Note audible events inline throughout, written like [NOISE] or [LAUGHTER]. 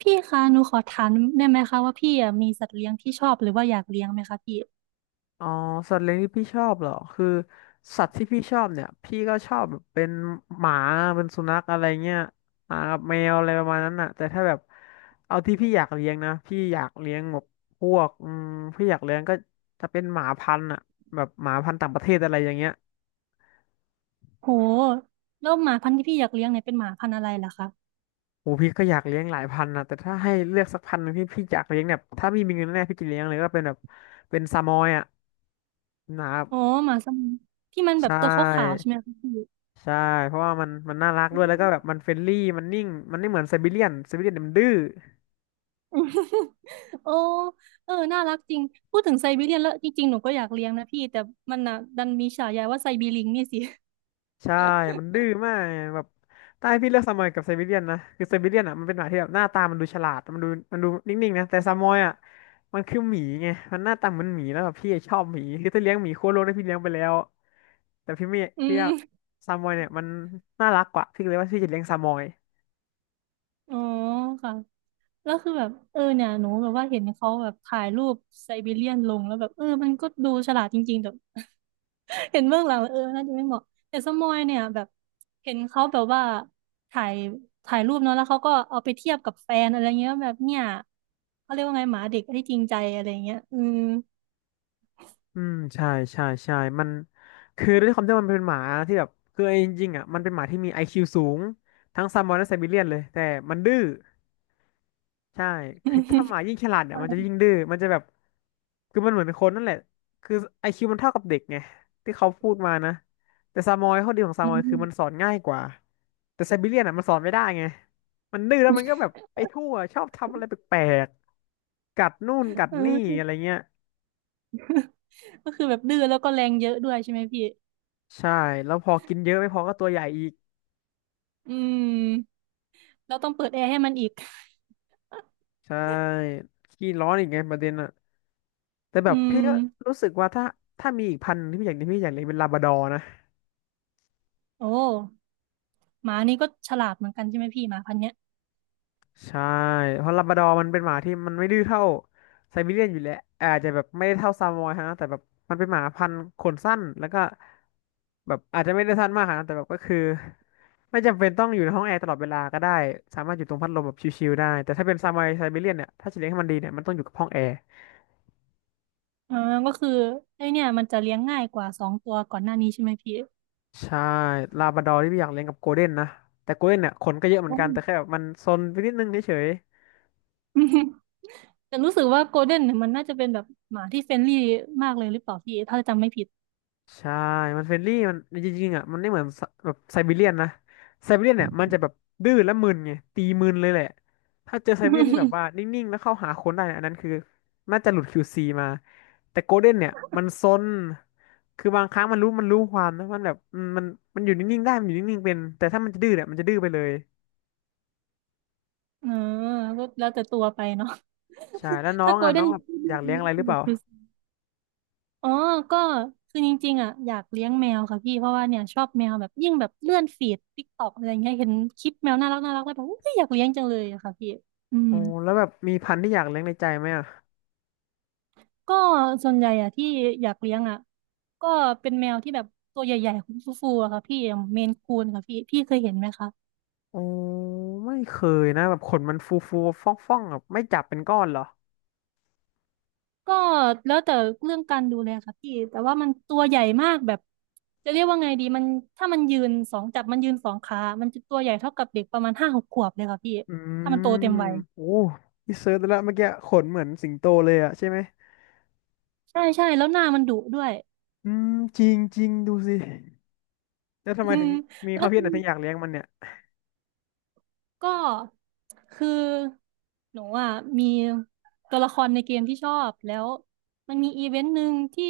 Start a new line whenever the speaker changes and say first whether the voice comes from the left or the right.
right: พี่คะหนูขอถามได้ไหมคะว่าพี่อะมีสัตว์เลี้ยงที่ชอบหรือว่าอยากเลี้ยงไหมคะพี่
left: อ๋อสัตว์เลี้ยงที่พี่ชอบเหรอคือสัตว์ที่พี่ชอบเนี่ยพี่ก็ชอบแบบเป็นหมาเป็นสุนัขอะไรเงี้ยหมากับแมวอะไรประมาณนั้นน่ะแต่ถ้าแบบเอาที่พี่อยากเลี้ยงนะพี่อยากเลี้ยงแบบพวกพี่อยากเลี้ยงก็จะเป็นหมาพันธุ์อ่ะแบบหมาพันธุ์ต่างประเทศอะไรอย่างเงี้ย
right: โหแล้วหมาพันธุ์ที่พี่อยากเลี้ยงเนี่ยเป็นหมาพันธุ์อะไรล่ะคะ
left: โอ้พี่ก็อยากเลี้ยงหลายพันธุ์นะแต่ถ้าให้เลือกสักพันธุ์หนึ่งที่พี่อยากเลี้ยงเนี่ยถ้ามีเงินแน่พี่จะเลี้ยงเลยก็เป็นแบบเป็นซามอยอ่ะนะครับ
right: อ๋อหมาสมิงที่มัน
left: ใช
right: แบบตัวขาวๆใช่
left: ่
right: ไหมคะพี่
left: ใช่เพราะว่ามันน่ารักด้วยแล้วก็แบบมันเฟรนลี่มันนิ่งมันไม่เหมือนไซบีเรียนไซบีเรียนมันดื้อ
right: [LAUGHS] โอ้เออน่ารักจริงพูดถึงไซบีเรียนแล้วจริงๆหนูก็อยากเลี้ยงนะพี่แต่มันน่ะดันมีฉายาว่าไซบีลิงนี่สิ [LAUGHS]
left: ใช่มันดื้อมากแบบถ้าให้พี่เลือกซามอยกับไซบีเรียนนะคือไซบีเรียนอ่ะมันเป็นหมาที่แบบหน้าตามันดูฉลาดมันดูนิ่งๆนะแต่ซามอยอ่ะมันคือหมีไงมันหน้าตาเหมันหมีแล้วแบบพี่ชอบหมีคือถ้าเลี้ยงหมีโคโลกได้พี่เลี้ยงไปแล้วแต่พี่ไม่
right: อื
left: พี่ว่า
right: ม
left: ซามอยเนี่ยมันน่ารักกว่าพี่เลยว่าพี่จะเลี้ยงซามอย
right: อ๋อค่ะแล้วคือแบบเนี่ยหนูแบบว่าเห็นเขาแบบถ่ายรูปไซบีเรียนลงแล้วแบบเออมันก็ดูฉลาดจริงๆแต่ เห็นเบื้องหลังแล้วเออน่าจะไม่เหมาะแต่สมอยเนี่ยแบบเห็นเขาแบบว่าถ่ายถ่ายรูปเนาะแล้วเขาก็เอาไปเทียบกับแฟนอะไรเงี้ยแบบเนี่ยเขาเรียกว่าไงหมาเด็กที่จริงใจอะไรเงี้ยอืม
left: อืมใช่ใช่ใช่มันคือด้วยความที่มันเป็นหมาที่แบบคือเอาจริงๆอ่ะมันเป็นหมาที่มีไอคิวสูงทั้งซามบอนและไซบีเรียนเลยแต่มันดื้อใช่คือถ้าห
right: [LAUGHS]
left: มายิ่งฉลาดเนี่ยมันจะยิ่งดื้อมันจะแบบคือมันเหมือนคนนั่นแหละคือไอคิวมันเท่ากับเด็กไงที่เขาพูดมานะแต่ซามอยข้อดีของซา
right: อื
left: มอยคือมันสอ
right: ม
left: นง่ายกว่าแต่ไซบีเรียนอ่ะมันสอนไม่ได้ไงมันดื้อแล้วมันก็แบบไปทั่วชอบทำอะไรแปลกๆกัดนู่นกัด
right: อื
left: นี่
right: ม
left: อะไรเงี้ย
right: ก็คือแบบดื้อแล้วก็แรงเยอะด้วยใช่ไหมพี่
left: ใช่แล้วพอกินเยอะไม่พอก็ตัวใหญ่อีก
right: อืมแล้วต้องเปิดแอร์ให้มันอีก
left: ใช่ขี้ร้อนอีกไงประเด็นอะแต่แบ
right: อื
left: บพี่
right: ม
left: ก็รู้สึกว่าถ้ามีอีกพันธุ์ที่พี่อยากเลี้ยงพี่อยากเลี้ยงเป็นลาบราดอร์นะ
right: โอ้หมานี่ก็ฉลาดเหมือนกันใช่ไหมพี่หมาพันธุ์เนี้ย
left: ใช่ เพราะลาบราดอร์มันเป็นหมาที่มันไม่ดื้อเท่าไซบีเรียนอยู่แล้วอาจจะแบบไม่ได้เท่าซามอยฮะแต่แบบมันเป็นหมาพันธุ์ขนสั้นแล้วก็แบบอาจจะไม่ได้สั้นมากฮนะแต่แบบก็คือไม่จำเป็นต้องอยู่ในห้องแอร์ตลอดเวลาก็ได้สามารถอยู่ตรงพัดลมแบบชิลๆได้แต่ถ้าเป็นซามอยไซบีเรียนเนี่ยถ้าจะเลี้ยงให้มันดีเนี่ยมันต้องอยู่กับห้องแอร์
right: อ่าก็คือไอเนี่ยมันจะเลี้ยงง่ายกว่าสองตัวก่อนหน้านี้ใช่ไหมพี่
left: ใช่ลาบราดอร์ที่พี่อยากเลี้ยงกับโกลเด้นนะแต่โกลเด้นเนี่ยขนก็เยอะเหมือนกันแต่แค่
right: อื
left: แบบมันซนไปนิดนึงเฉย
right: ม แต่รู้สึกว่าโกลเด้นเนี่ยมันน่าจะเป็นแบบหมาที่เฟรนลี่มากเลยหรือเปล่าพี่ถ้าจำไม่ผิด
left: ๆใช่มันเฟรนลี่มันจริงๆอ่ะมันไม่เหมือนสแบบไซบีเรียนนะไซบีเรียนเนี่ยมันจะแบบดื้อและมึนไงตีมึนเลยแหละถ้าเจอไซบีเรียนที่แบบ
right: [LAUGHS]
left: ว่านิ่งๆแล้วเข้าหาคนได้เนี่ยอันนั้นคือน่าจะหลุด QC มาแต่โกลเด้นเนี่ยมันซนคือบางครั้งมันรู้ความนะมันแบบมันอยู่นิ่งๆได้มันอยู่นิ่งๆเป็นแต่ถ้ามันจะดื้อเนี่ยมันจะดื้อไปเลย
right: เออก็แล้วแต่ตัวไปเนาะ
left: ใช่แล้ว
right: [LAUGHS]
left: น้อ
right: ถ้า
left: ง
right: โก
left: อ่ะ
right: ลเด้
left: น้อ
right: น
left: งแบบอยากเลี้ยงอะไรหรือเปล่า
right: อ๋อก็คือจริงๆอ่ะอยากเลี้ยงแมวค่ะพี่เพราะว่าเนี่ยชอบแมวแบบยิ่งแบบเลื่อนฟีดติ๊กต็อกอะไรเงี้ยเห็นคลิปแมวน่ารักน่ารักแล้วแบบอุ๊ยอยากเลี้ยงจังเลยอะค่ะพี่อืม
left: อ๋อแล้วแบบมีพันธุ์ที่อยากเลี้ยงในใจไหมอ่ะ
right: ก็ส่วนใหญ่อ่ะที่อยากเลี้ยงอ่ะก็เป็นแมวที่แบบตัวใหญ่ๆฟูๆอะค่ะพี่อย่างเมนคูนค่ะพี่พี่เคยเห็นไหมคะ
left: อ๋อไม่เคยนะแบบขนมันฟูฟูฟ่องฟ่องๆแบบไม่จับเป็นก้อนเหรอ
right: ก็แล้วแต่เรื่องการดูแลค่ะพี่แต่ว่ามันตัวใหญ่มากแบบจะเรียกว่าไงดีมันถ้ามันยืนสองจับมันยืนสองขามันจะตัวใหญ่เท่ากับเด็กประมาณห้าหกขวบเลยค่ะพี่
left: อื
right: ถ้ามันโตเต็
left: ม
right: มวัย
left: โอ้พี่เซิร์ชดแล้วเมื่อกี้ขนเหมือนสิงโตเลยอ่ะใช่ไหม
right: ใช่ใช่แล้วหน้ามันดุด้วย
left: อืมจริงจริงดูสิแล้วทำ
right: อื
left: ไมถึ
right: ม
left: งมีค
right: แล้
left: วาม
right: ว
left: คิดอะไรถึงอยากเลี้ยงมันเนี่ย
right: ก็คือหนูอ่ะมีตัวละครในเกมที่ชอบแล้วมันมีอีเวนต์หนึ่งที่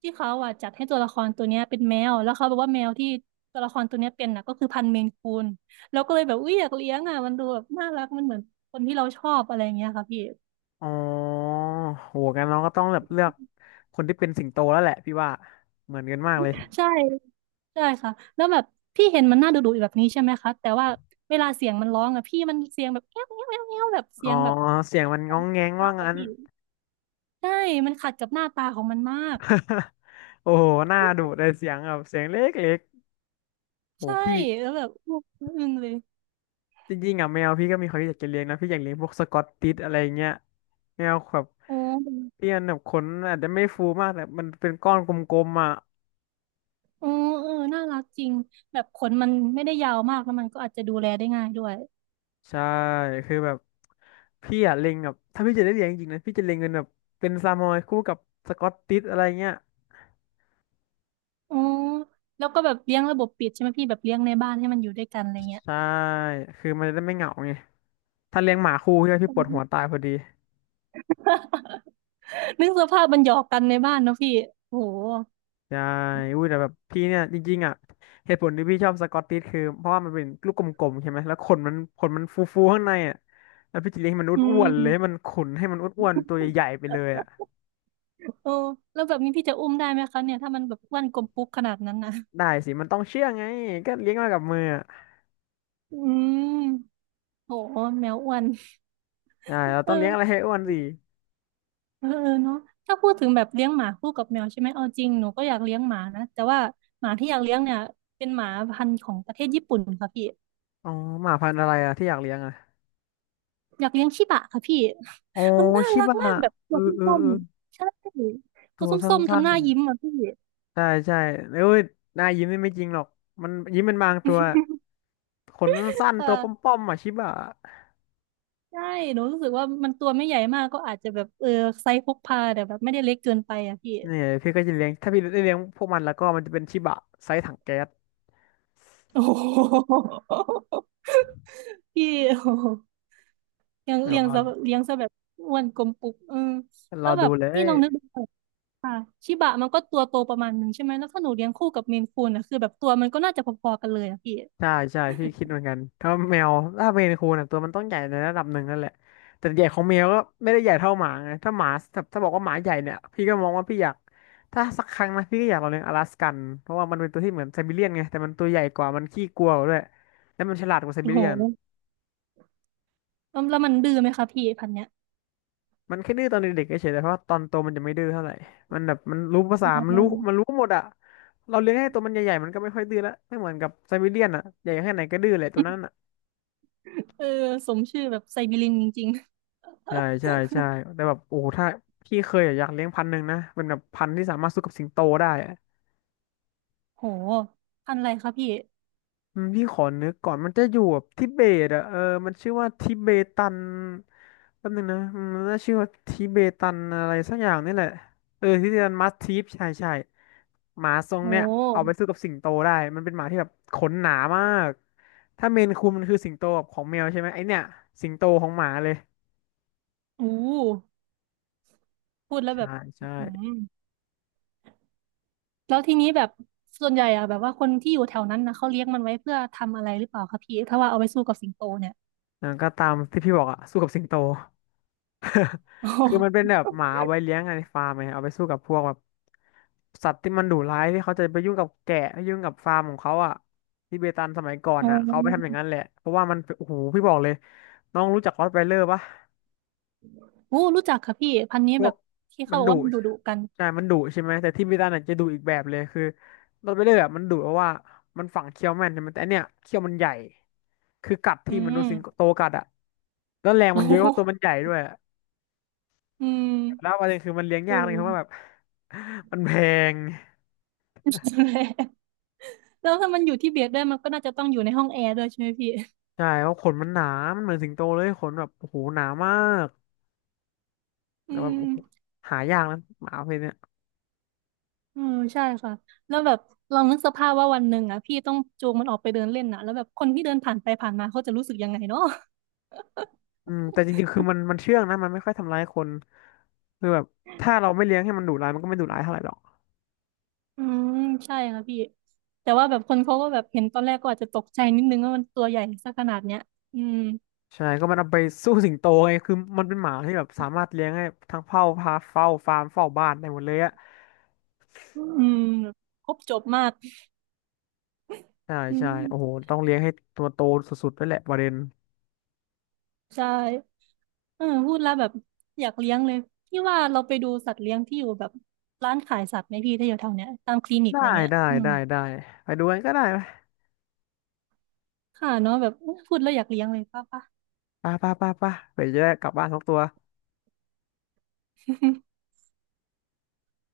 right: เขาอ่ะจัดให้ตัวละครตัวเนี้ยเป็นแมวแล้วเขาบอกว่าแมวที่ตัวละครตัวเนี้ยเป็นน่ะก็คือพันธุ์เมนคูนแล้วก็เลยแบบอุ้ยอยากเลี้ยงอ่ะมันดูแบบน่ารักมันเหมือนคนที่เราชอบอะไรอย่างเงี้ยค่ะพี่
left: อ๋อโหกันน้องก็ต้องแบบเลือกคนที่เป็นสิงโตแล้วแหละพี่ว่าเหมือนกันมากเลย
right: ใช่ใช่ค่ะแล้วแบบพี่เห็นมันน่าดุดุแบบนี้ใช่ไหมคะแต่ว่าเวลาเสียงมันร้องอ่ะพี่มันเสียงแบบแง้วแง้วแง้วแง้วแบบเสี
left: อ๋อ
right: ยงแบบ
left: เสียงมันง้องแง้งว่า
right: มากกว่า
left: งั้น
right: พี่ ใช่มันขัดกับหน้าตาของมันมาก
left: [LAUGHS] โอ้โหหน้าดุเลยเสียงแบบเสียงเล็กๆโอ้
right: ใช่
left: พี่
right: แล้วแบบอึ้งเลย
left: จริงๆอ่ะแมวพี่ก็มีความคิดอยากจะเลี้ยงนะพี่อยากเลี้ยงพวกสกอตติชอะไรเงี้ยแมวแบบ
right: โอ้
left: พี่อันแบบขนอาจจะไม่ฟูมากแต่มันเป็นก้อนกลมๆอ่ะ
right: โอ้เออน่ารักจริงแบบขนมันไม่ได้ยาวมากแล้วมันก็อาจจะดูแลได้ง่ายด้วย
left: ใช่คือแบบพี่อ่ะเล็งแบบถ้าพี่จะได้เลี้ยงจริงๆนะพี่จะเล็งเป็นแบบเป็นซามอยคู่กับสกอตติชอะไรเงี้ย
right: อ๋อแล้วก็แบบเลี้ยงระบบปิดใช่ไหมพี่แบบเลี้ยงในบ้านให้มันอยู่ด้วยกันอะไรเงี้ย
left: ใช่คือมันจะได้ไม่เหงาไงถ้าเลี้ยงหมาคู่ใช่ไหม
right: [LAUGHS] อื
left: พี่ปวด
right: ม
left: หัวตายพอดี
right: [LAUGHS] นึกสภาพมันหยอกกันในบ้านเนอะพี่โอ้โห
left: ใช่อุ้ยแต่แบบพี่เนี่ยจริงๆอ่ะเหตุผลที่พี่ชอบสกอตติชคือเพราะว่ามันเป็นลูกกลมๆใช่ไหมแล้วขนมันฟูๆข้างในอ่ะแล้วพี่จะเลี้ยงให้มัน
right: อื
left: อ้วนๆเลยให้มัน
right: ม
left: ขนให้มันอ้วนๆตัวใหญ่ๆไปเลยอ่ะ
right: โอ้แล้วแบบนี้พี่จะอุ้มได้ไหมคะเนี่ยถ้ามันแบบอ้วนกลมปุ๊กขนาดนั้นนะ
left: ได้สิมันต้องเชื่องไงก็เลี้ยงมากับมืออ่ะ
right: อืมโหแมวอ้วน
left: ได้เรา
right: เอ
left: ต้องเลี้ยงอะไร
right: อ
left: ให้อ้วนสิ
right: เออเออเนาะถ้าพูดถึงแบบเลี้ยงหมาคู่กับแมวใช่ไหมเอาจริงหนูก็อยากเลี้ยงหมานะแต่ว่าหมาที่อยากเลี้ยงเนี่ยเป็นหมาพันธุ์ของประเทศญี่ปุ่นค่ะพี่
left: อ๋อหมาพันธุ์อะไรอ่ะที่อยากเลี้ยงอ่ะ
right: อยากเลี้ยงชิบะค่ะพี่
left: อ๋อ
right: [LAUGHS] มันน่า
left: ชิ
right: รัก
left: บะ
right: มากแบบ
left: เอ
right: ตั
left: อ
right: วส
left: เออ
right: ้
left: เอ
right: ม
left: อ
right: ๆใช่ตั
left: ตั
right: ว
left: วสั
right: ส้มๆ
left: ้
right: ทำ
left: น
right: หน้ายิ้มอ่ะพี่
left: ๆใช่ใช่เอ้ยหน้ายิ้มนี่ไม่จริงหรอกมันยิ้มเป็นบางตัวขนสั้นๆตัวป
right: เออ
left: ้อมๆอ่ะชิบะ
right: ใช่หนูรู้สึกว่ามันตัวไม่ใหญ่มากก็อาจจะแบบเออไซส์พกพาแต่แบบไม่ได้เล็กเกินไปอ่ะพี่ [LAUGHS]
left: เนี่ยพี่ก็จะเลี้ยงถ้าพี่ได้เลี้ยงพวกมันแล้วก็มันจะเป็นชิบะไซส์ถังแก๊ส
right: โอ้โหพี่โอ้โหเลี้ยง
left: เดี๋ยว
right: เลี้ยง
left: รอ
right: ซะเลี้ยงซะแบบอ้วนกลมปุกเออ
left: ร
right: แล้
left: อ
right: วแบ
left: ดู
right: บ
left: เล
right: พี่
left: ย
right: ลองนึกดู ค่ะชิบะมันก็ตัวโตประมาณหนึ่งใช่ไหมแล้วถ้าหนูเลี้ยงคู่กับเมนคูนอ่ะคือแบบตัวมันก็น่าจะพอๆกันเลยอะพี่
left: ใช่ใช่พี่คิดเหมือนกันถ้าแมวถ้าเมนคูนอ่ะตัวมันต้องใหญ่ในระดับหนึ่งนั่นแหละแต่ใหญ่ของแมวก็ไม่ได้ใหญ่เท่าหมาไงถ้าหมาถ้าบอกว่าหมาใหญ่เนี่ยพี่ก็มองว่าพี่อยากถ้าสักครั้งนะพี่ก็อยากลองเลี้ยงอลาสกันเพราะว่ามันเป็นตัวที่เหมือนไซบีเรียนไงแต่มันตัวใหญ่กว่ามันขี้กลัวกว่าด้วยแล้วมันฉลาดกว่าไซ
right: โอ้
left: บี
right: โห
left: เรียน
right: แล้วแล้วมันดื้อไหมคะพี่พันธุ์เนี้ย
left: มันแค่ดื้อตอนเด็กๆเฉยๆแต่เพราะว่าตอนโตมันจะไม่ดื้อเท่าไหร่ มันแบบมันรู้ภาษามันรู้มัน
right: ออ
left: รู้หมดอะเราเลี้ยงให้ตัวมันใหญ่ๆมันก็ไม่ค่อยดื้อละไม่เหมือนกับไซบีเรียนอะใหญ่แค่ไหนก็ดื้อแหละตัวนั้นอะ
right: เออสมชื่อแบบไซบีเรินจริง
left: ใช่ใช่ใช่แต่แบบโอ้โหถ้าพี่เคยอะอยากเลี้ยงพันธุ์หนึ่งนะ เป็นแบบพันธุ์ที่สามารถสู้กับสิงโตได้อะ
right: ๆโหพันธุ์อะไรคะพี่
left: พี่ขอนึกก่อนมันจะอยู่แบบทิเบตอ่ะเออมันชื่อว่าทิเบตันแป๊บนึงนะมันน่าชื่อว่าทิเบตันอะไรสักอย่างนี่แหละเออทิเบตันมัสทีฟใช่ใช่หมาทร
right: โ
left: งเนี้ยเอาไป
right: ห
left: สู้กับสิงโตได้มันเป็นหมาที่แบบขนหนามากถ้าเมนคูนมันคือสิงโตแบบของแมวใช่ไหมไอเนี้ยสิงโตของหมาเลย
right: อู้พูดแล้วแบ
left: ใช่
right: บ
left: ใช่
right: อื้อหือแล้วทีนี้แบบส่วนใหญ่อะแบบว่าคนที่อยู่แถวนั้นนะเขาเลี้ยงมันไว้เพื่อทำอะไรหรือเปล่าคะพี่ถ้าว่าเอาไปสู้กับสิงโตเนี่ย
left: อ่าก็ตามที่พี่บอกอ่ะสู้กับสิงโต
right: โอ้โห
left: คือมันเป็นแบบหมาเอาไว้เลี้ยงอะในฟาร์มไงเอาไปสู้กับพวกแบบสัตว์ที่มันดุร้ายที่เขาจะไปยุ่งกับแกะไปยุ่งกับฟาร์มของเขาอ่ะทิเบตันสมัยก่อน
right: โ
left: อ่ะเขาไปทำอ
right: อ
left: ย่างนั้นแหละเพราะว่ามันโอ้โหพี่บอกเลยน้องรู้จักรอตไวเลอร์ปะ
right: โหรู้จักค่ะพี่พันธุ์นี้
left: พว
right: แบ
left: ก
right: บที่
left: มั
right: เขา
left: น
right: บอก
left: ดุ
right: ว่ามันดุๆกัน
left: ใช่มันดุใช่ไหมแต่ทิเบตันอ่ะจะดุอีกแบบเลยคือรอตไวเลอร์อะมันดุเพราะว่ามันฝังเขี้ยวแม่นใช่ไหมแต่อันเนี้ยเขี้ยวมันใหญ่คือกัด
right: อื
left: ที่มันโดนสิง
right: ม
left: โตกัดอ่ะแล้วแรงมั
right: โอ้
left: นเยอะ
right: โห
left: เพราะตัวมันใหญ่ด้วย
right: อืม
left: แล้วประเด็นคือมันเลี้ยง
right: [LAUGHS] เอื
left: ยากเล
right: ม
left: ยครับว่าแบบ [LAUGHS] มันแพง
right: นั่นแหละแล้วถ้ามันอยู่ที่เบียดด้วยมันก็น่าจะต้องอยู่ในห้องแอร์ด้วยใช่ไหมพี่
left: ใช่เพราะขนมันหนามันเหมือนสิงโตเลยขนแบบโอ้โหหนามาก
right: อื
left: แต่แบบ
right: ม
left: โอ้โหหายากนะหมาประเพศเนี้ย
right: อืมใช่ค่ะแล้วแบบลองนึกสภาพว่าวันหนึ่งอ่ะพี่ต้องจูงมันออกไปเดินเล่นน่ะแล้วแบบคนที่เดินผ่านไปผ่านมาเขาจะรู้สึกยังไงเนาะ
left: แต่จริงๆคือมันเชื่องนะมันไม่ค่อยทำร้ายคนคือแบบถ้าเราไม่เลี้ยงให้มันดุร้ายมันก็ไม่ดุร้ายเท่าไหร่หรอก
right: อืมใช่ค่ะพี่แต่ว่าแบบคนเขาก็แบบเห็นตอนแรกก็อาจจะตกใจนิดนึงว่ามันตัวใหญ่ซะขนาดเนี้ยอืม
left: ใช่ก็มันเอาไปสู้สิงโตไงคือมันเป็นหมาที่แบบสามารถเลี้ยงให้ทั้งเฝ้าพาเฝ้าฟาร์มเฝ้าบ้านได้หมดเลยอะ
right: อืมแบบครบจบมาก
left: ใช่
right: อื
left: ใช่
right: ม
left: โอ้โหต้องเลี้ยงให้ตัวโตสุดๆด้วยแหละประเด็น
right: ใช่ เออพูดแล้วแบบอยากเลี้ยงเลยพี่ว่าเราไปดูสัตว์เลี้ยงที่อยู่แบบร้านขายสัตว์ไหมพี่ถ้าอยู่แถวเนี้ยตามคลินิก
left: ได้
right: อะไรเงี้ย
left: ได้
right: อืม
left: ได้ได้ไปดูกันก็ได้ไหม
right: ค่ะเนาะแบบพูดแล้วอยากเลี้ยงเลยป้าป้า
left: ป่ะป่ะป่ะปะเปยจะได้กลับบ้านทุกตัว